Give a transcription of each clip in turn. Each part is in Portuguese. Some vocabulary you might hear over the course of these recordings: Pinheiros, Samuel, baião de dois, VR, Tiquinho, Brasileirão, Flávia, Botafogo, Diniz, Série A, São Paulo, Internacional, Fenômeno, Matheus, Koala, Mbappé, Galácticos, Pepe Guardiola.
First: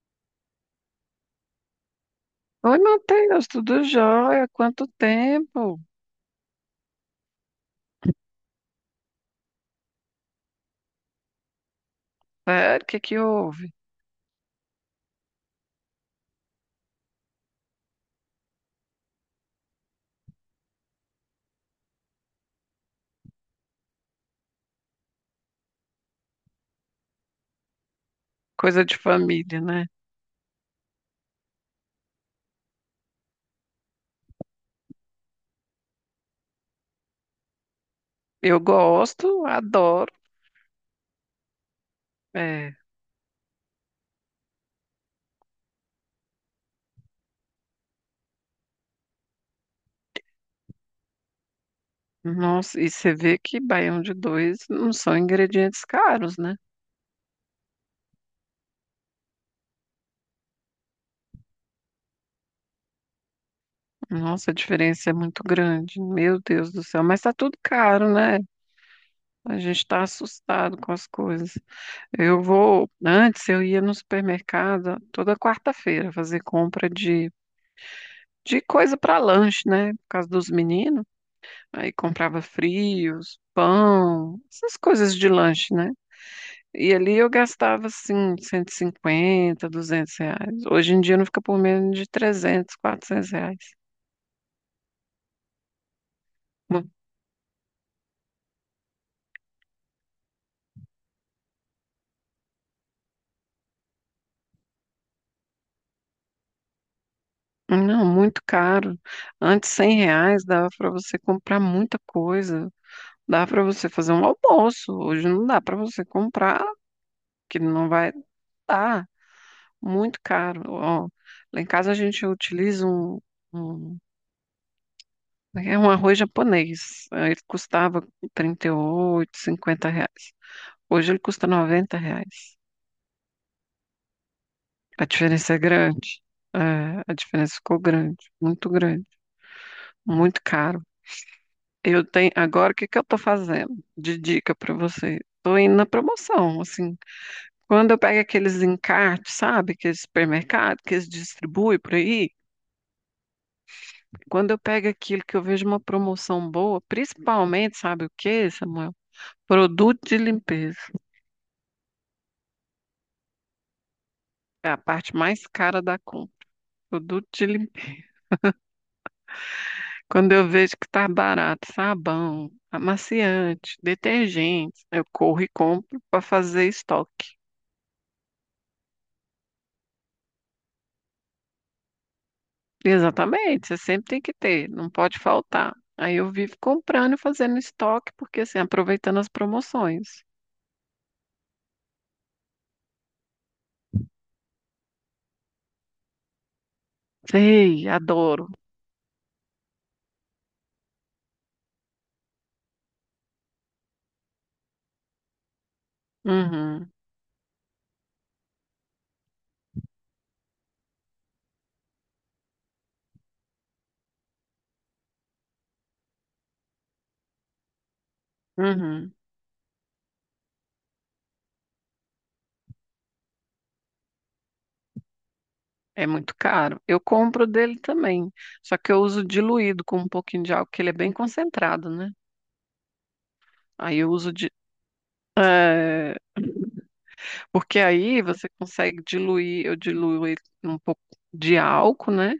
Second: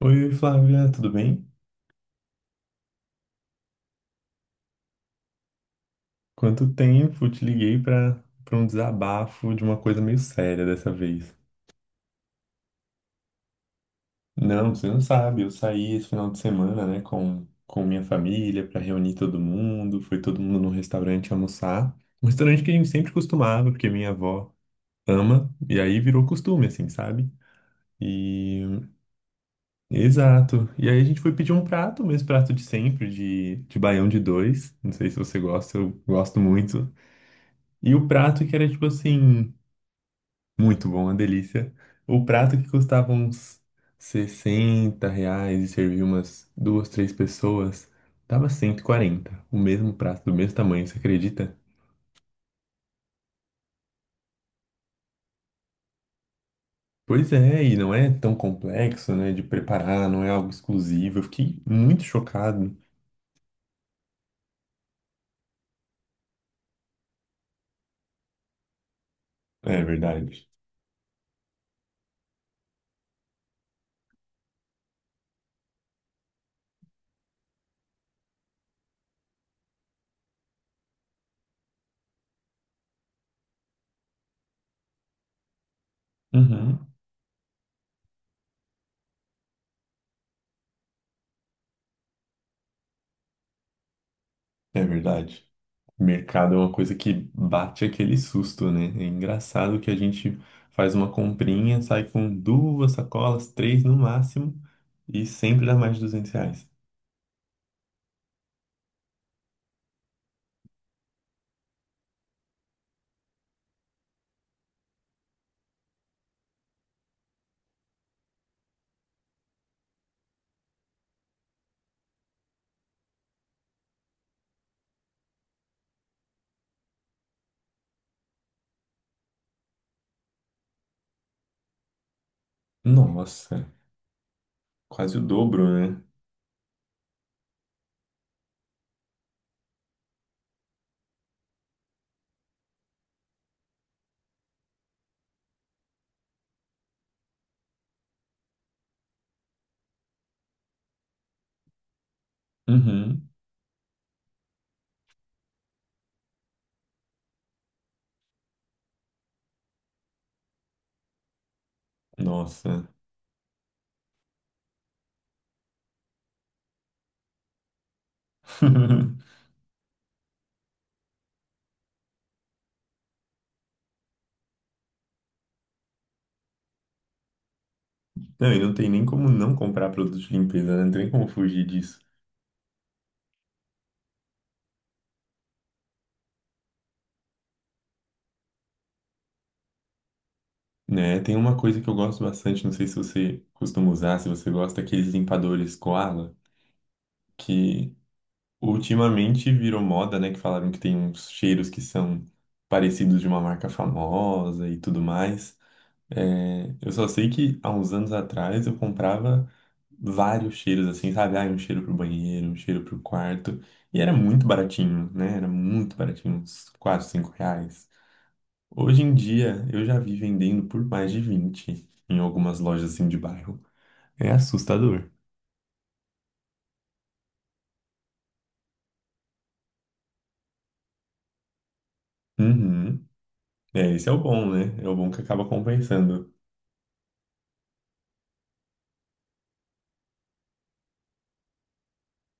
Oi, Flávia, tudo bem? Oi, Matheus, tudo jóia? Quanto tempo? Quanto tempo? Te liguei para um desabafo de uma coisa meio séria dessa vez. Sério, o que que houve? Não, você não sabe, eu saí esse final de semana, né, com minha família para reunir todo mundo, foi todo mundo num restaurante almoçar. Um restaurante que a gente sempre costumava, porque minha avó ama, e aí virou costume, assim, sabe? E Coisa de família, né? Exato. E aí a gente foi pedir um prato, o mesmo prato de sempre, de baião de dois. Não sei se você gosta, eu gosto muito. E o prato que Eu era tipo gosto, assim. adoro. Muito bom, uma delícia. O prato que É, custava uns R$ 60 e servia umas duas, três pessoas, tava 140. O mesmo prato, do mesmo tamanho, você acredita? nossa, e você vê que baião de dois não são ingredientes caros, né? Pois é, e não é tão complexo, né, de preparar, não é algo exclusivo. Eu fiquei muito chocado. Nossa, a diferença é muito grande. Meu Deus do céu, mas tá tudo caro, né? A É gente tá verdade. assustado com as coisas. Eu vou, antes eu ia no supermercado toda quarta-feira fazer compra de coisa para lanche, né? Por causa dos meninos. Aí comprava frios, pão, essas coisas de lanche, né? Uhum, E ali eu gastava, assim, R$ 150, R$ 200. Hoje em dia não fica por menos de R$ 300, R$ 400. é verdade. Mercado é uma Mu- coisa que bate aquele susto, né? É engraçado que a gente faz uma comprinha, sai com duas sacolas, três no máximo, e sempre dá mais de R$ 200. Não, muito caro. Antes, R$ 100 dava para você comprar muita coisa. Dava para você fazer um almoço. Hoje não dá para você comprar, que não vai dar. Muito caro. Ó, lá em casa a gente utiliza um é um arroz japonês. Aí ele custava R$ 38, R$ 50. Hoje ele custa R$ 90. Nossa, A quase o diferença é dobro, né? grande. É, a diferença ficou grande, muito caro. Eu tenho, agora o que que eu tô fazendo? De dica para você. Tô indo na promoção, assim. Quando eu pego aqueles encartes, sabe? Que Aqueles supermercado que eles distribuem por aí, Uhum, quando eu pego aquilo que eu vejo uma promoção boa, principalmente, sabe o que, Samuel? Produto de limpeza. nossa. É a parte mais cara da compra. Produto de limpeza. Quando eu vejo que tá barato, sabão, amaciante, detergente, eu corro e compro para fazer estoque. Não, e não tem nem como não comprar produtos de limpeza, né? Não tem como fugir disso. Exatamente, você sempre tem que ter, não pode faltar. Aí eu vivo comprando e fazendo estoque, porque assim, aproveitando as promoções. Né? Tem uma coisa que eu gosto bastante, não sei se você costuma usar, se você gosta, aqueles limpadores Koala, Sei, que adoro. ultimamente virou moda, né? Que falaram que tem uns cheiros que são parecidos de uma marca famosa e tudo mais. É, Uhum, eu só sei que há uns anos atrás eu comprava vários cheiros, assim, sabe? Ah, um cheiro pro banheiro, um cheiro pro quarto. E era muito baratinho, né? Era muito baratinho, uns 4, 5 reais. Hoje em uhum. dia eu já vi vendendo por mais de 20 em algumas lojas assim de bairro. É assustador. É muito caro. Eu compro dele também, só que eu uso diluído com um pouquinho de álcool, que ele é bem concentrado, né? Uhum. É, Aí esse eu é o bom, né? É o bom que acaba é, compensando. porque aí você consegue diluir, eu diluo ele um pouco de álcool, né?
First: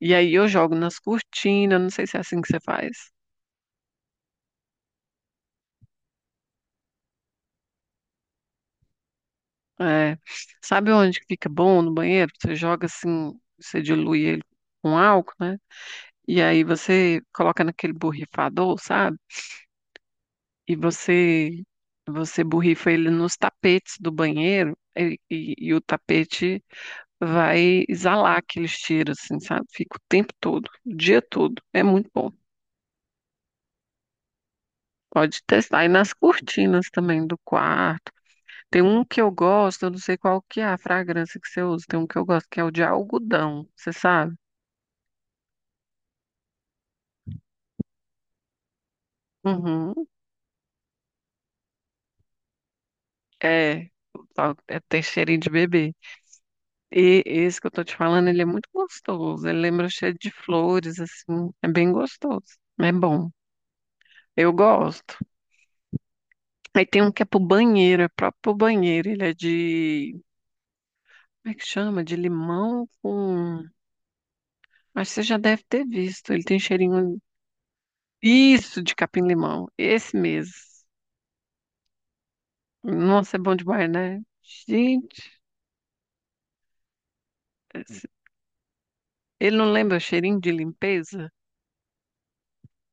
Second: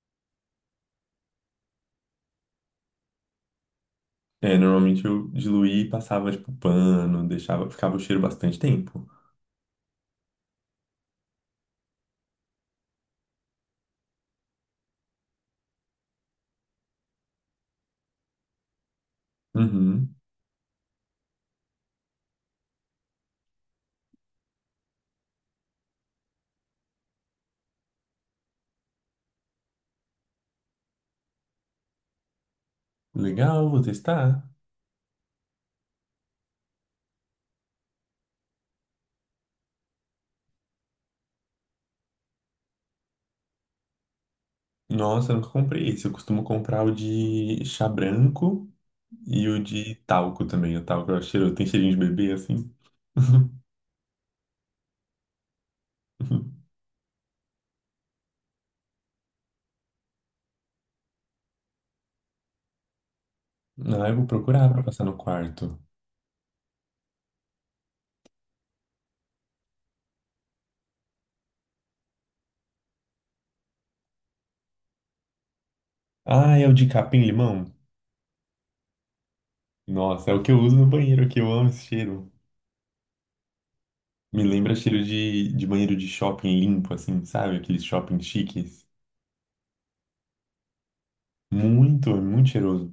E aí eu jogo nas cortinas, não sei se é assim que você faz. É, normalmente eu diluía e passava, tipo, pano, deixava, ficava o cheiro bastante tempo. É. Sabe onde que fica bom no banheiro? Você joga assim, você dilui ele com álcool, né? E aí você coloca naquele borrifador, sabe? Uhum. E você borrifa ele nos tapetes do banheiro e o tapete vai exalar aqueles cheiros, assim, sabe? Fica o tempo todo, o dia todo. É muito bom. Legal, vou testar. Pode testar. E nas cortinas também do quarto. Tem um que eu gosto, eu não sei qual que é a fragrância que você usa. Tem um que eu gosto que é o de algodão, você sabe? Nossa, eu nunca comprei esse. Eu costumo comprar o de chá branco e o de Uhum. talco também. O talco é cheiro, tem cheirinho de bebê, assim. É, Tem cheirinho de bebê. E esse que eu tô te falando, ele é muito gostoso. Ele lembra cheiro de flores, assim. É bem gostoso. É bom. Ah, eu vou Eu procurar pra passar gosto. no quarto. Aí tem um que é pro banheiro, é próprio pro banheiro. Ele é de. Como é que chama? De limão com. Acho que você já deve ter visto. Ele Ah, tem é o de cheirinho. capim-limão? Isso, de capim-limão, esse Nossa, é o que mesmo. eu uso no banheiro aqui. Eu amo esse cheiro. Nossa, é bom demais, né? Me lembra cheiro Gente, de banheiro de shopping limpo, assim, sabe? Aqueles esse- shopping chiques. ele não lembra o cheirinho de limpeza? Muito, é muito cheiroso.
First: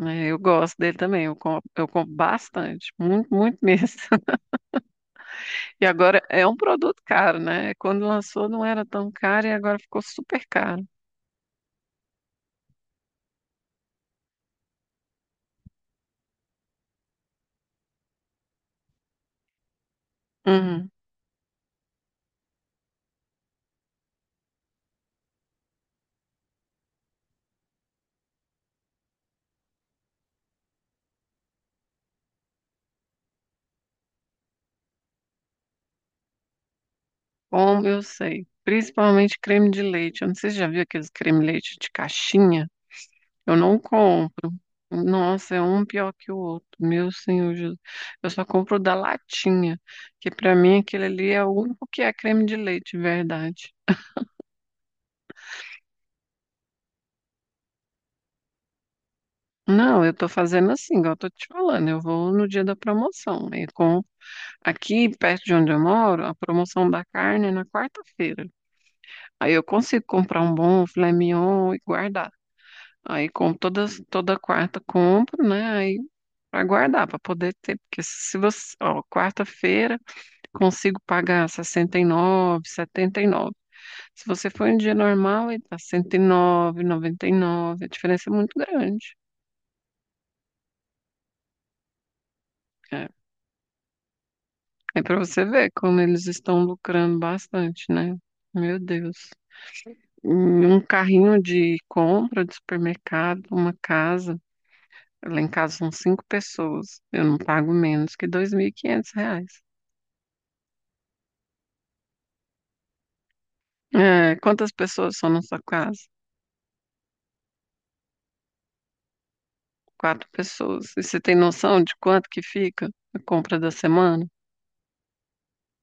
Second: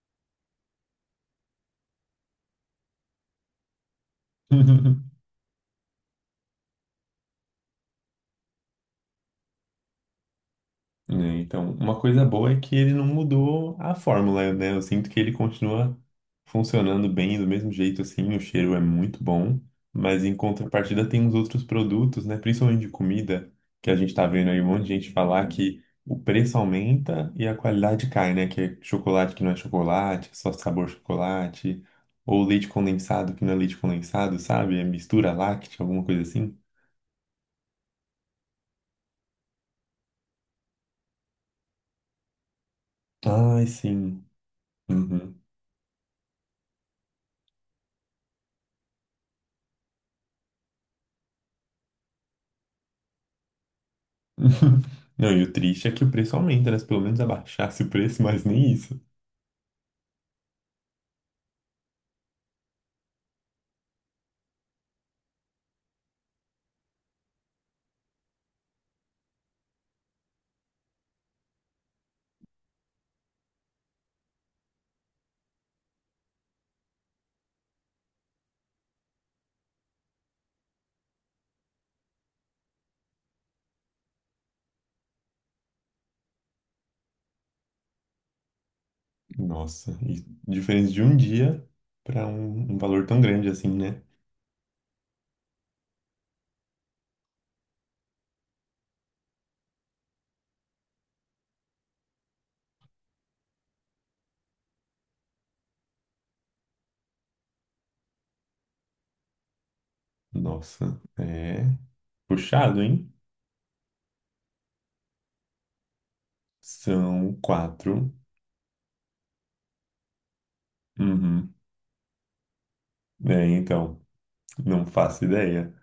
É, eu gosto dele também, eu compro bastante, muito, muito mesmo. E agora é um produto caro, né? Quando lançou não era tão caro e agora ficou super caro. Né? Então, uma coisa boa é que ele não mudou a fórmula, né? Eu sinto que ele continua funcionando bem do mesmo jeito, assim, o cheiro é muito bom, mas em Uhum. contrapartida tem uns outros produtos, né? Principalmente de comida, que a gente tá vendo aí um monte de gente falar que o preço aumenta e a qualidade cai, né? Que é chocolate que não é chocolate, só sabor chocolate, ou leite condensado que não é leite condensado, sabe? É mistura láctea, alguma coisa assim. Como eu sei, principalmente creme de leite. Eu não sei se você já viu aqueles creme de leite de caixinha. Eu Ai, não sim. compro. Uhum. Nossa, é um pior que o outro. Meu Senhor Jesus. Eu só compro o da latinha, que pra mim aquele ali é o único que é creme de leite, de verdade. Não, e o triste é que o preço aumenta, né? Se pelo menos abaixasse o preço, mas nem isso. Não, eu tô fazendo assim, igual eu tô te falando. Eu vou no dia da promoção. Aí compro. Aqui, perto de onde eu moro, a promoção da carne é na quarta-feira. Aí eu consigo comprar um bom filé mignon e guardar. Aí com todas, toda quarta compro, né? Aí pra guardar, pra poder ter. Porque se você, ó, quarta-feira, consigo pagar 69, 79. Se você for em dia normal, aí tá 109, 99. A diferença é muito grande. Nossa, e diferença de um dia para um, um valor É, tão grande assim, né? é para você ver como eles estão lucrando bastante, né? Meu Deus. Um carrinho de compra de supermercado, uma casa. Lá em casa são cinco pessoas. Eu não pago menos que R$ 2.500. Nossa, é puxado, hein? É, quantas pessoas são na sua casa? São quatro. Quatro pessoas. E você tem Uhum. noção de quanto que fica a É, compra da então, semana? não faço ideia.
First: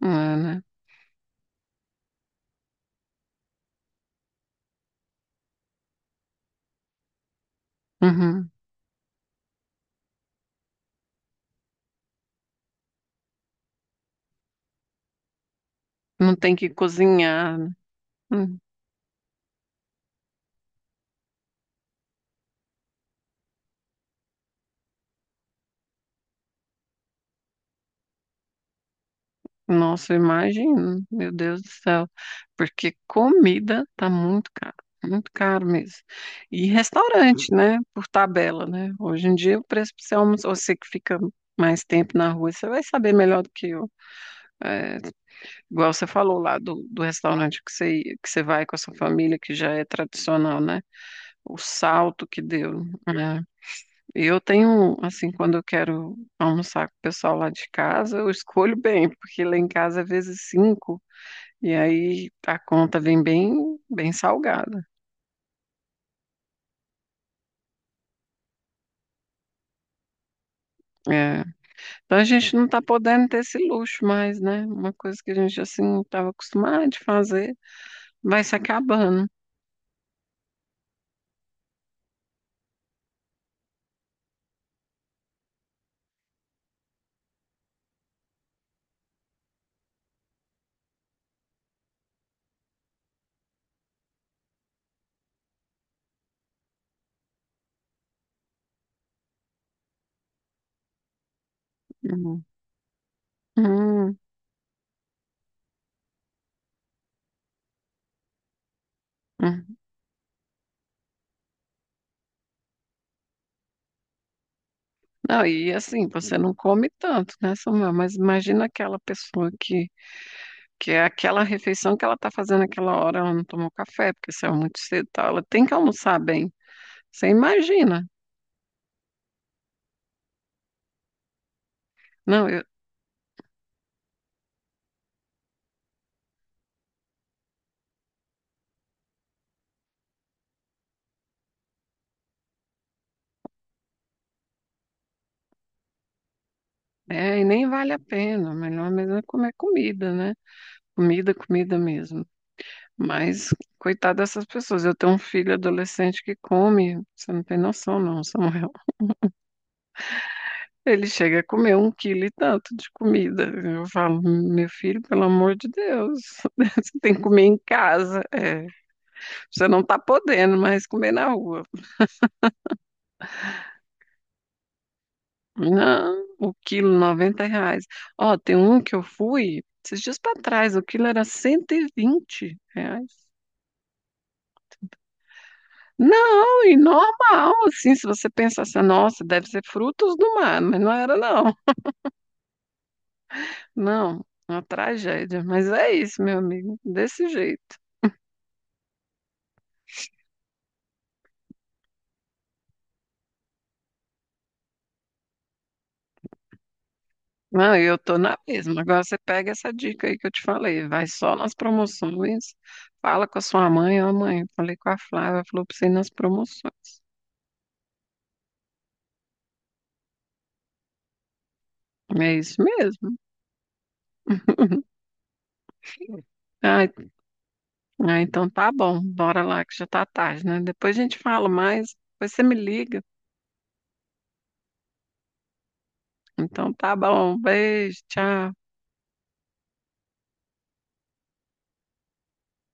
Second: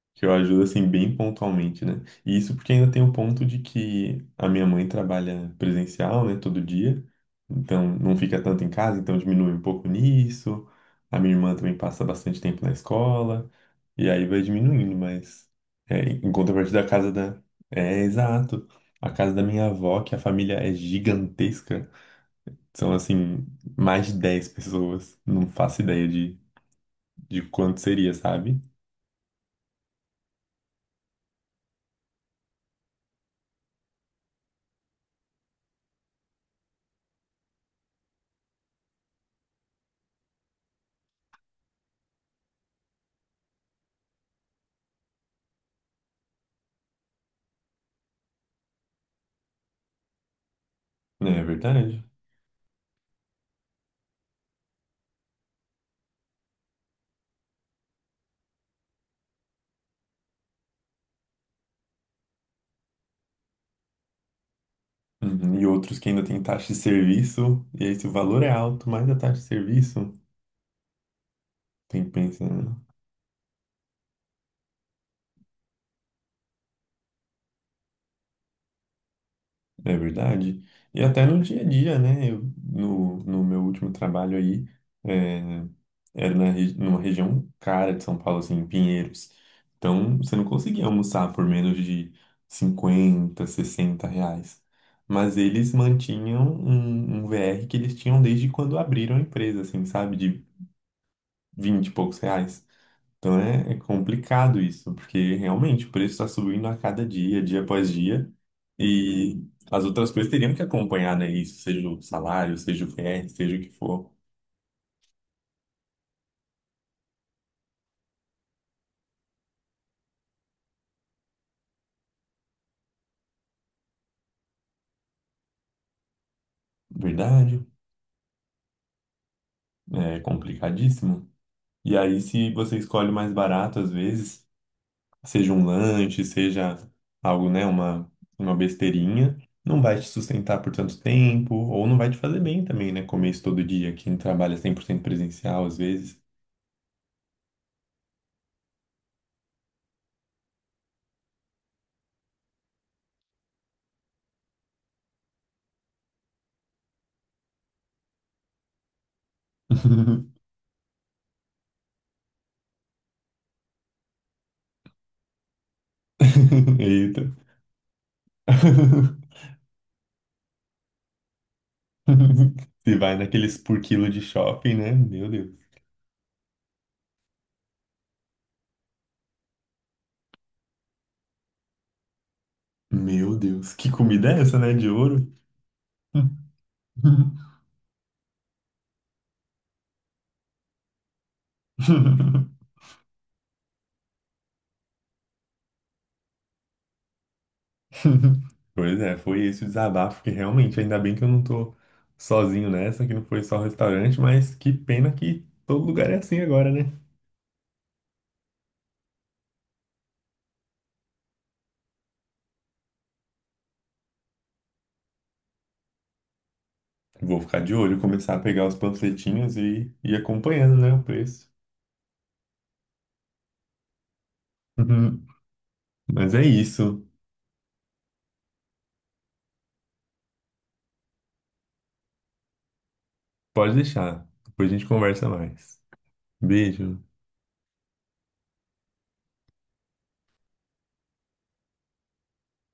É, Que eu ajudo, né? assim, bem pontualmente, né? E isso porque ainda tem o ponto de que a minha mãe trabalha presencial, né, todo dia. Então, não fica Uhum. tanto em casa, então diminui um pouco nisso. A minha irmã também passa bastante tempo na escola. E aí vai diminuindo, mas... É, em Não tem que contrapartida, a casa da... cozinhar, né? É, Hum. exato. A casa da minha avó, que a família é gigantesca. São, assim, mais de 10 pessoas. Não faço ideia de quanto seria, sabe? Nossa, imagina, meu Deus do céu. Porque comida tá muito caro mesmo. E restaurante, né? Por tabela, né? Hoje em dia o preço pra você almoçar, você que fica mais tempo na rua, você vai saber melhor do que eu. É, igual você falou lá do, do restaurante que que você vai com a sua família, que já é tradicional, né? É O verdade. salto que deu, né? E eu tenho, assim, quando eu quero almoçar com o pessoal lá de casa, eu escolho bem, porque lá em casa é vezes cinco, e aí a conta vem bem, bem salgada. Uhum. E outros que ainda tem taxa de serviço, e aí se o valor é alto, mais a taxa de serviço, É. tem que Então a pensar, gente não né? está podendo ter esse luxo mais, né? Uma coisa que a gente, assim, estava acostumado de fazer, vai se acabando. É verdade. E até no dia a dia, né? Eu, no meu último trabalho aí, é, era numa região cara de São Paulo, assim, em Pinheiros. Então, você não conseguia almoçar por menos de 50 60 reais. Mas eles mantinham um VR que eles tinham desde quando abriram a empresa, assim, sabe? De 20 e poucos Uhum. reais. Então é Uhum. complicado isso, porque realmente o preço está subindo a cada dia, dia após dia, e Uhum. as outras coisas teriam que acompanhar, né? Isso, seja o salário, seja o VR, seja o que for. Não, e assim, você não come tanto, né, Samuel? Mas imagina aquela pessoa que é aquela refeição que ela está fazendo aquela hora, ela não tomou café, porque saiu muito cedo e tal. Ela tem que almoçar bem. Você Verdade, imagina. é complicadíssimo. E aí, Não, se eu, você escolhe o mais barato, às vezes, seja um lanche, seja algo, né, uma besteirinha, não vai te sustentar por tanto tempo, ou não vai te fazer bem também, né? Comer isso todo dia, quem trabalha 100% presencial, às vezes. E nem vale a pena. Melhor mesmo é comer comida, né? Comida, comida mesmo. Mas, coitada dessas pessoas. Eu tenho um filho adolescente que come, você não tem noção, não, Samuel. Ele chega a comer um quilo e tanto de comida. Eu falo, meu filho, pelo amor de Deus, você tem que Eita. comer em casa. É, você não tá podendo mais comer na rua. Se vai naqueles por quilo de shopping, né? Meu Deus. Não, o quilo, R$ 90. Ó, tem um que eu fui esses dias para trás, o quilo era R$ 120. Meu Deus. Que comida é essa, né? De ouro? Não, e normal, assim, se você pensasse, nossa, deve ser frutos do mar, mas não era, não. Não, uma tragédia. Mas é isso, meu amigo, desse jeito. Pois é, foi esse o desabafo que realmente, ainda bem que eu não tô sozinho nessa, que não foi só restaurante, mas que pena que todo lugar é assim agora, né? Não, e eu tô na mesma. Agora você pega essa dica aí que eu te falei, vai só nas promoções, fala com a sua mãe, ó, mãe, falei com a Flávia, falou pra você ir nas promoções. Vou ficar de olho, começar a pegar os panfletinhos e ir acompanhando, né, o preço. É isso mesmo. Uhum. Mas é Ai, isso. ah, então tá bom, bora lá que já tá tarde, né? Depois a gente fala mais, depois você me liga. Pode deixar. Depois a gente conversa mais. Então tá Beijo. bom, beijo, tchau.